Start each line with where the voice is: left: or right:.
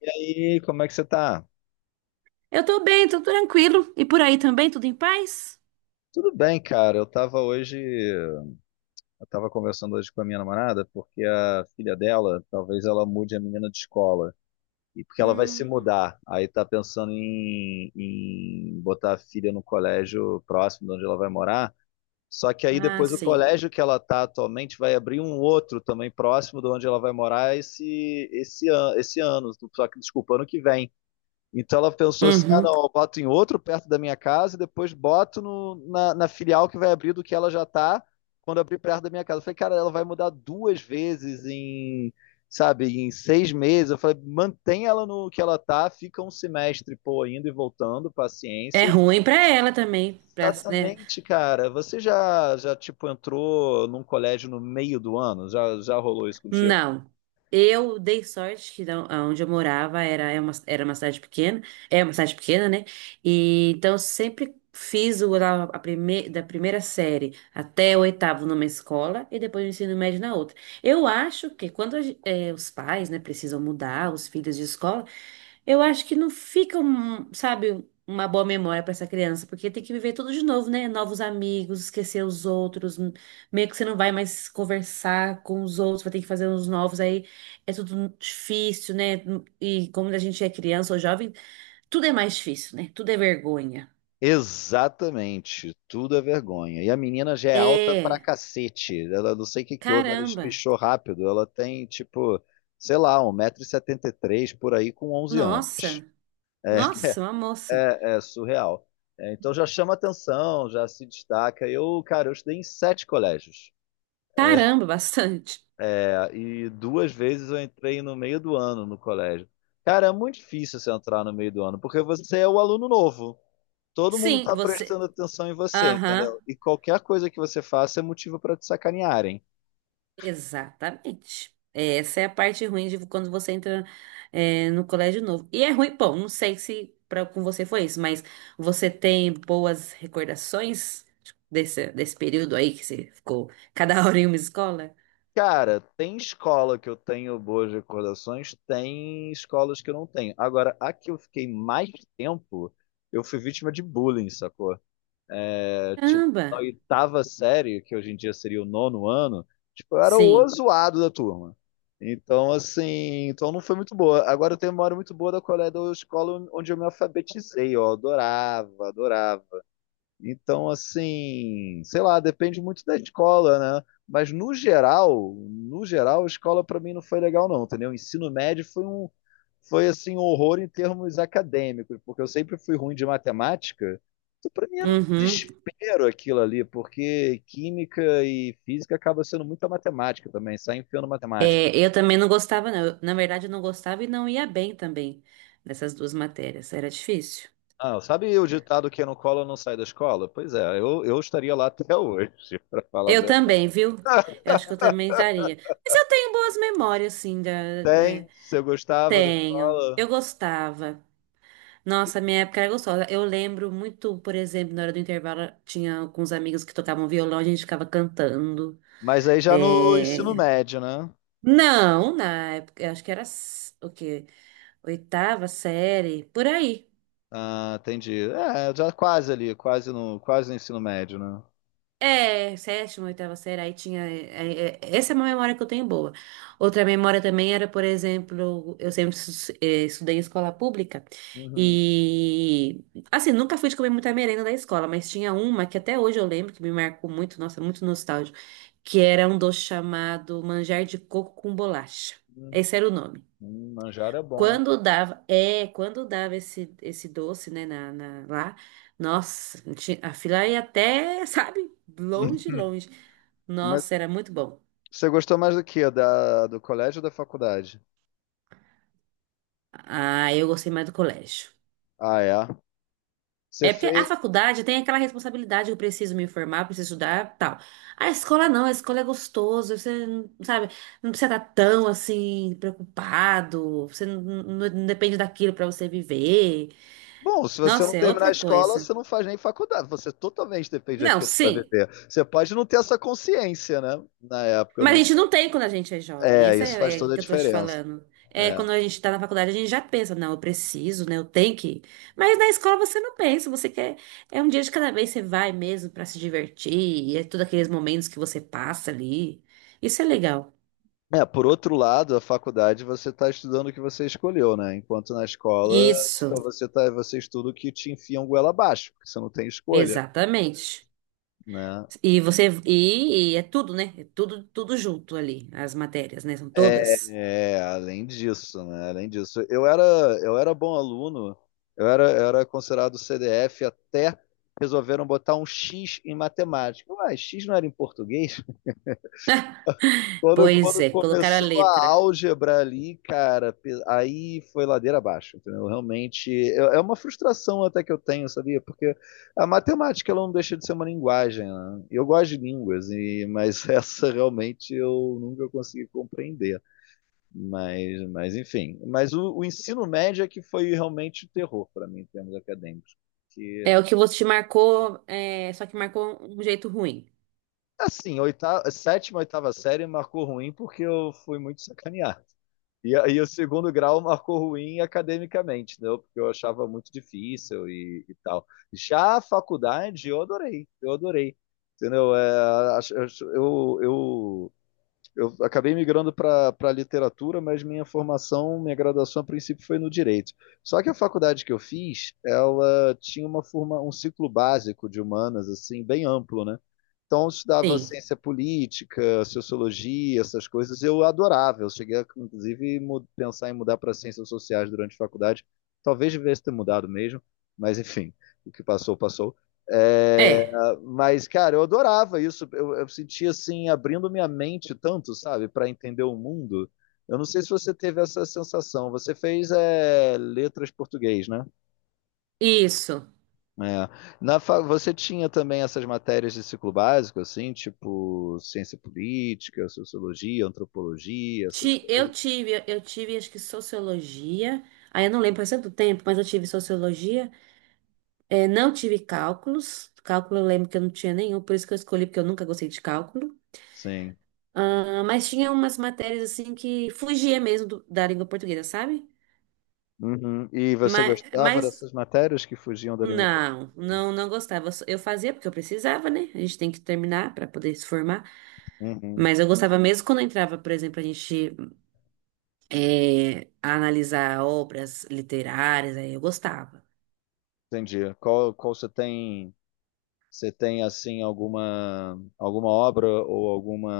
left: E aí, como é que você tá?
right: Eu tô bem, tô tranquilo. E por aí também, tudo em paz?
left: Tudo bem, cara. Eu tava conversando hoje com a minha namorada, porque a filha dela, talvez ela mude a menina de escola. E porque ela vai se
right: Hum,
left: mudar. Aí tá pensando em botar a filha no colégio próximo de onde ela vai morar. Só que aí
right: ah,
left: depois o
right: sim.
left: colégio que ela tá atualmente vai abrir um outro também próximo de onde ela vai morar esse ano. Só que, desculpa, ano que vem. Então ela pensou assim: ah,
right: Uhum.
left: não, eu boto em outro perto da minha casa e depois boto na filial que vai abrir do que ela já tá quando abrir perto da minha casa. Eu falei, cara, ela vai mudar duas vezes sabe, em 6 meses. Eu falei, mantém ela no que ela tá, fica um semestre, pô, indo e voltando,
right: É
left: paciência.
right: ruim pra ela também, pra, né?
left: Exatamente, cara. Você já tipo, entrou num colégio no meio do ano? Já rolou isso contigo?
right: Não. Eu dei sorte que onde eu morava era, era uma cidade pequena, é uma cidade pequena, né? E então eu sempre fiz o, a prime- da primeira série até o oitavo numa escola e depois o ensino médio na outra. Eu acho que quando os pais, né, precisam mudar os filhos de escola. Eu acho que não fica, um, sabe, uma boa memória pra essa criança, porque tem que viver tudo de novo, né? Novos amigos, esquecer os outros, meio que você não vai mais conversar com os outros, vai ter que fazer uns novos, aí é tudo difícil, né? E como a gente é criança ou jovem, tudo é mais difícil, né? Tudo é vergonha.
left: Exatamente, tudo é vergonha. E a menina já é alta pra
right: É,
left: cacete. Ela não sei o que que houve, ela
right: caramba.
left: espichou rápido. Ela tem, tipo, sei lá, 1,73 m por aí com 11 anos.
right: Nossa, nossa, uma
left: É,
right: moça.
left: é surreal. É, então já chama atenção, já se destaca. Eu, cara, eu estudei em sete colégios.
right: Caramba, bastante.
left: É, e duas vezes eu entrei no meio do ano no colégio. Cara, é muito difícil você entrar no meio do ano, porque você é o aluno novo. Todo mundo
right: Sim,
left: está
right: você.
left: prestando atenção em você,
right: Aham.
left: entendeu? E qualquer coisa que você faça é motivo para te sacanearem.
right: Exatamente. É, essa é a parte ruim de quando você entra, é, no colégio novo. E é ruim, bom, não sei se pra, com você foi isso, mas você tem boas recordações desse período aí que você ficou cada hora em uma escola?
left: Cara, tem escola que eu tenho boas recordações, tem escolas que eu não tenho. Agora, a que eu fiquei mais tempo, eu fui vítima de bullying, sacou? É, tipo,
right: Caramba!
left: na oitava série, que hoje em dia seria o nono ano, tipo, eu era o
right: Sim.
left: zoado da turma. Então, assim, então não foi muito boa. Agora eu tenho memória muito boa da colé da escola onde eu me alfabetizei, ó, adorava, adorava. Então, assim, sei lá, depende muito da escola, né? Mas no geral, no geral, a escola para mim não foi legal não, entendeu? O ensino médio foi assim um horror em termos acadêmicos, porque eu sempre fui ruim de matemática. Então, para mim era um
right: Uhum.
left: desespero aquilo ali, porque química e física acaba sendo muita matemática também, sai enfiando matemática.
right: É, eu também não gostava, não. Eu, na verdade, eu não gostava e não ia bem também nessas duas matérias. Era difícil.
left: Ah, sabe o ditado que não cola não sai da escola? Pois é, eu estaria lá até hoje, para falar a
right: Eu
left: verdade.
right: também, viu? Eu acho que eu também estaria. Mas eu tenho boas memórias, assim, da, é,
left: Tem, se eu gostava da
right: tenho.
left: escola, o
right: Eu
left: que
right: gostava. Nossa, minha época era gostosa. Eu lembro muito, por exemplo, na hora do intervalo, tinha alguns amigos que tocavam violão, a gente ficava cantando.
left: Mas aí já no ensino
right: É,
left: médio, né?
right: não, na época, eu acho que era o quê? Oitava série, por aí.
left: Ah, entendi. É, já quase ali, quase no ensino médio, né?
right: É, sétima, oitava série, aí tinha. Essa é uma memória que eu tenho boa. Outra memória também era, por exemplo, eu sempre estudei em escola pública
left: Uhum.
right: e. Assim, nunca fui de comer muita merenda da escola, mas tinha uma que até hoje eu lembro, que me marcou muito, nossa, muito nostálgico, que era um doce chamado manjar de coco com bolacha.
left: Uhum.
right: Esse era o nome.
left: Manjar é bom.
right: Quando dava, é, quando dava esse doce, né, lá, nossa, ti- a fila ia até, sabe, longe, longe.
left: Mas
right: Nossa, era muito bom.
left: você gostou mais do que? Da, do colégio ou da faculdade?
right: Ah, eu gostei mais do colégio.
left: Ah, é. Você
right: É porque a
left: fez.
right: faculdade tem aquela responsabilidade, eu preciso me informar, preciso estudar, tal. A escola não, a escola é gostoso, você, não- sabe, não precisa estar tão, assim, preocupado, você não depende daquilo para você viver.
left: Bom, se você não
right: Nossa, é
left: terminar a
right: outra
left: escola,
right: coisa.
left: você não faz nem faculdade. Você totalmente depende
right: Não,
left: daquilo para
right: sim.
left: viver. Você pode não ter essa consciência, né? Na época, eu
right: Mas a
left: não.
right: gente não tem quando a gente é jovem.
left: É,
right: Essa
left: isso faz
right: é, é
left: toda a
right: que eu tô te
left: diferença.
right: falando. É,
left: É.
right: quando a gente tá na faculdade, a gente já pensa, não, eu preciso, né? Eu tenho que ir. Mas na escola você não pensa, você quer. É um dia de cada vez, você vai mesmo pra se divertir, e é todos aqueles momentos que você passa ali. Isso é legal.
left: É, por outro lado, a faculdade você está estudando o que você escolheu, né? Enquanto na escola,
right: Isso,
left: então você tá, você estuda o que te enfiam goela abaixo, porque você não tem escolha,
right: exatamente.
left: né?
right: E é tudo, né? É tudo tudo junto ali, as matérias, né? São
left: É,
right: todas.
left: é, além disso, né? Além disso, eu era bom aluno, eu era considerado CDF até resolveram botar um X em matemática. Ué, X não era em português? Quando,
right: Pois
left: quando
right: é, colocaram a
left: começou
right: letra.
left: a álgebra ali, cara, pe- aí foi ladeira abaixo, entendeu? Realmente, é uma frustração até que eu tenho, sabia? Porque a matemática, ela não deixa de ser uma linguagem, né? Eu gosto de línguas, e, mas essa realmente eu nunca consegui compreender. Mas enfim. Mas o ensino médio é que foi realmente o terror para mim, em termos acadêmicos. Que,
right: É o que você te marcou, é, só que marcou um jeito ruim.
left: assim, oitava, sétima, oitava série marcou ruim porque eu fui muito sacaneado. E aí o segundo grau marcou ruim academicamente, né? Porque eu achava muito difícil e tal. Já a faculdade eu adorei, eu adorei. Entendeu? É, eu acabei migrando para a literatura, mas minha formação, minha graduação a princípio foi no direito. Só que a faculdade que eu fiz, ela tinha uma forma, um ciclo básico de humanas assim bem amplo, né? Então eu estudava
right: Sim.
left: ciência política, sociologia, essas coisas, eu adorava. Eu cheguei a, inclusive mu- pensar em mudar para ciências sociais durante a faculdade. Talvez devesse ter mudado mesmo, mas enfim, o que passou, passou. É,
right: É,
left: ah, mas, cara, eu adorava isso. Eu sentia assim, abrindo minha mente tanto, sabe, para entender o mundo. Eu não sei se você teve essa sensação. Você fez é, letras português, né?
right: isso.
left: É. Na fa- Você tinha também essas matérias de ciclo básico, assim, tipo ciência política, sociologia, antropologia, essas coisas?
right: Eu tive acho que sociologia. Aí eu não lembro, faz tanto tempo, mas eu tive sociologia. É, não tive cálculos. Cálculo eu lembro que eu não tinha nenhum, por isso que eu escolhi, porque eu nunca gostei de cálculo.
left: Sim.
right: Ah, mas tinha umas matérias assim que fugia mesmo da língua portuguesa, sabe?
left: Uhum. E você
right: Mas,
left: gostava
right: mas
left: dessas matérias que fugiam da língua portuguesa?
right: não, não, não gostava. Eu fazia porque eu precisava, né? A gente tem que terminar para poder se formar.
left: Uhum.
right: Mas eu gostava mesmo quando eu entrava, por exemplo, a gente. É, a analisar obras literárias, aí eu gostava.
left: Entendi. Qual, qual você tem Você tem assim alguma obra ou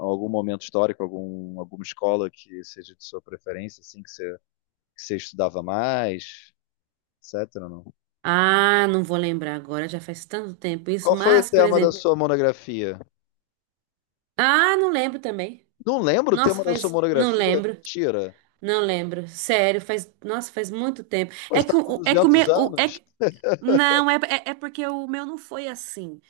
left: algum momento histórico, alguma escola que seja de sua preferência, assim que você estudava mais, etc. Não?
right: Ah, não vou lembrar agora, já faz tanto tempo isso,
left: Qual foi o
right: mas, por
left: tema da
right: exemplo,
left: sua monografia?
right: ah, não lembro também.
left: Não lembro o
right: Nossa,
left: tema da sua
right: faz, não
left: monografia?
right: lembro,
left: Mentira.
right: não lembro, sério, faz, nossa, faz muito tempo.
left: Pô,
right: É
left: você
right: que
left: está com
right: o- é que o meu,
left: 200
right: o- é
left: anos?
right: que, não, é, é é porque o meu não foi assim.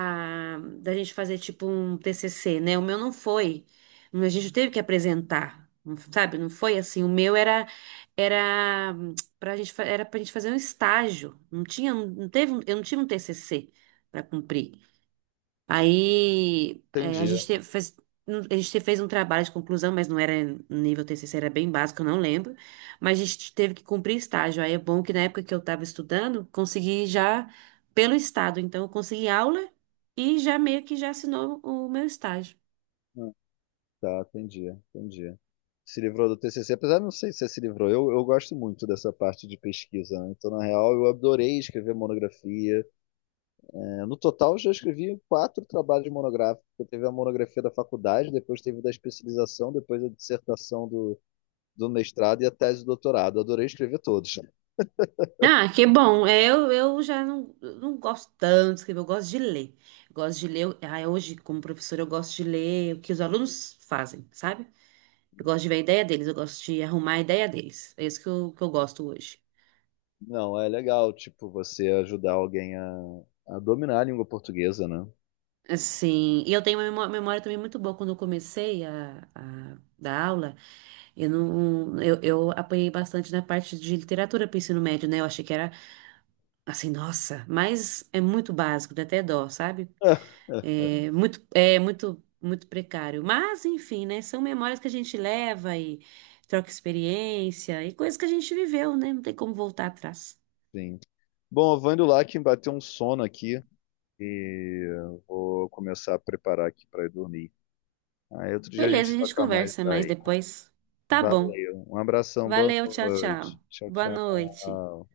right: Da gente fazer tipo um TCC, né? O meu não foi, a gente teve que apresentar, não- sabe? Não foi assim. O meu era era era para gente fazer um estágio. Não tinha, não teve, um- eu não tive um TCC para cumprir. Aí é,
left: Entendi.
right: fez, não- fez um trabalho de conclusão, mas não era nível TCC, era bem básico, eu não lembro. Mas a gente teve que cumprir estágio. Aí é bom que na época que eu estava estudando, consegui já pelo estado. Então eu consegui aula e já meio que já assinou o meu estágio.
left: Hum, Tá, entendi, entendi. Se livrou do TCC, apesar de não sei se você se livrou. Eu gosto muito dessa parte de pesquisa, né? Então, na real, eu adorei escrever monografia. É, no total, eu já escrevi quatro trabalhos monográficos. Eu teve a monografia da faculdade, depois teve da especialização, depois a dissertação do mestrado e a tese do doutorado. Eu adorei escrever todos.
right: Ah, que bom. É, eu já não, eu não gosto tanto de escrever, eu gosto de ler. Gosto de ler. Ah, hoje, como professora, eu gosto de ler o que os alunos fazem, sabe? Eu gosto de ver a ideia deles, eu gosto de arrumar a ideia deles. É isso que que eu gosto hoje.
left: Não, é legal, tipo, você ajudar alguém a dominar a língua portuguesa, né?
right: Assim, e eu tenho uma memória também muito boa. Quando eu comecei a dar aula, eu não, eu apanhei bastante na parte de literatura para o ensino médio, né? Eu achei que era assim, nossa, mas é muito básico, dá até dó, sabe? Hum. Muito precário. Mas, enfim, né? São memórias que a gente leva e troca experiência e coisas que a gente viveu, né? Não tem como voltar atrás.
left: Sim. Bom, eu vou indo lá que bateu um sono aqui e eu vou começar a preparar aqui para ir dormir. Aí outro dia a
right: Beleza,
left: gente
right: a gente
left: toca mais
right: conversa mais
left: daí.
right: depois. Tá bom.
left: Valeu. Um abração, boa
right: Valeu, tchau, tchau.
left: noite. Tchau,
right: Boa noite.
left: tchau.